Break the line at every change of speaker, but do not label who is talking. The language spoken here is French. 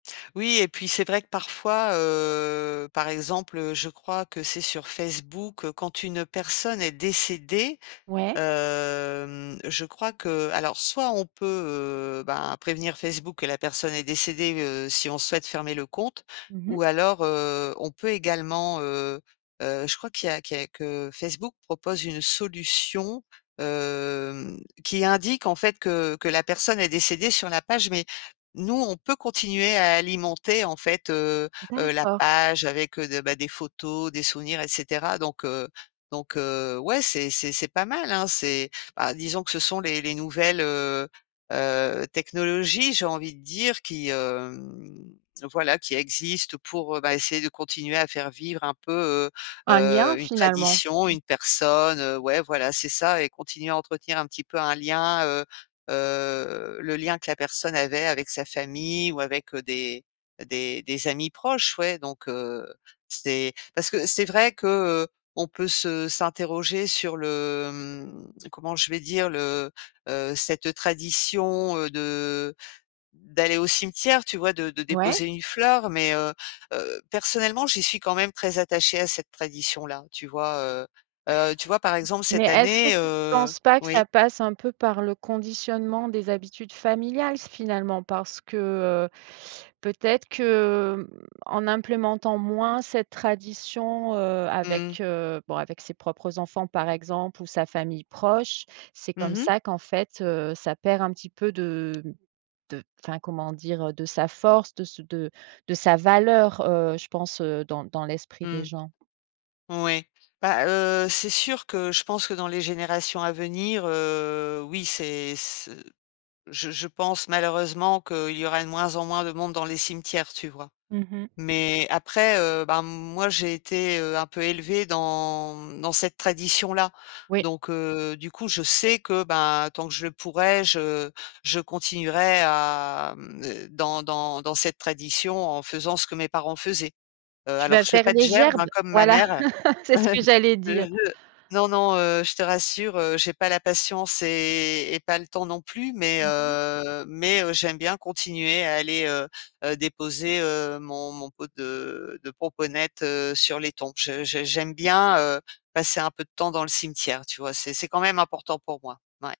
Oui, et puis, c'est vrai que, parfois, heu, par exemple, heu, je crois que c'est sur Facebook, quand une personne est décédée,
Ouais?
hem, je crois qu'alors soit, on peut, heu, bah, prévenir Facebook que la personne est décédée, heu, si on souhaite fermer le compte.
Mmh
Ou
mh.
alors, heu, on peut également, heu heu, je crois qu'il y a qu'il y a que Facebook propose une solution, hem, qui indique, en fait, que que la personne est décédée sur la page. Mais nous, on peut continuer à alimenter, en fait, heu heu, la
D'accord.
page, avec, heu de bah, des photos, des souvenirs, et cetera. Donc, heu, donc, heu, ouais, c'est c'est c'est pas mal, hein? C'est, bah, disons que ce sont les les nouvelles, heu heu, technologies, j'ai envie de dire, qui, hem, voilà, qui existent pour, bah, essayer de continuer à faire vivre un peu, heu
Un lien,
heu, une
finalement?
tradition, une personne. Heu, ouais, voilà, c'est ça. Et continuer à entretenir, un petit peu, un lien heu heu, le lien que la personne avait avec sa famille ou avec des des des amis proches. Ouais, donc, heu, c'est parce que c'est vrai que, heu, on peut se s'interroger sur le, mmh, comment je vais dire, le heu, cette tradition, heu, de d'aller au cimetière, tu vois? De de
Ouais?
déposer une fleur. Mais, heu heu, personnellement, j'y suis quand même très attachée à cette tradition-là, tu vois, heu? Heu, tu vois, par exemple,
Mais,
cette
est-ce que
année,
tu
heu
penses pas que
oui?
ça passe un peu par le conditionnement des habitudes familiales, finalement? Parce que, heu, peut-être que, mmh, en implémentant moins cette tradition, heu-
Mmh.
avec, heu, bon, avec ses propres enfants, par exemple, ou sa famille proche, c'est
Mmh
comme
mh.
ça qu'en fait, heu, ça perd un petit peu de de enfin, comment dire, de sa force, de ce de de sa valeur, heu, je pense, heu, dans dans l'esprit
Mmh.
des gens.
Moui. Bah, heu, c'est sûr que je pense que dans les générations à venir, heu, oui, c'est, ce je je pense, malheureusement, qu’il y aura de moins en moins de monde dans les cimetières, tu vois?
Mmh mh.
Mais, après, heu, bah, moi, j'ai été, heu, un peu élevée dans, mmh, dans cette tradition-là.
Oui.
Donc, heu, du coup, je sais que, bah, tant que je le pourrai, je je continuerai à, hem, d dans dans dans cette tradition, en faisant ce que mes parents faisaient. Heu,
Tu
alors,
vas
je fais
faire
pas de
les
gerbe, hein,
gerbes?
comme ma
Voilà,
mère.
c'est ce que j'allais
Heu
dire!
heu, non, non, heu, je te rassure, heu, j'ai pas la patience et et pas le temps non plus. Mais,
Mmh mh.
heu, mais, heu, j'aime bien continuer à aller, heu heu, déposer, heu, mon mon pot de de pomponette sur les tombes. Je je j'aime bien, heu, passer un peu de temps dans le cimetière, tu vois? C'est c'est quand même important pour moi. Mouais.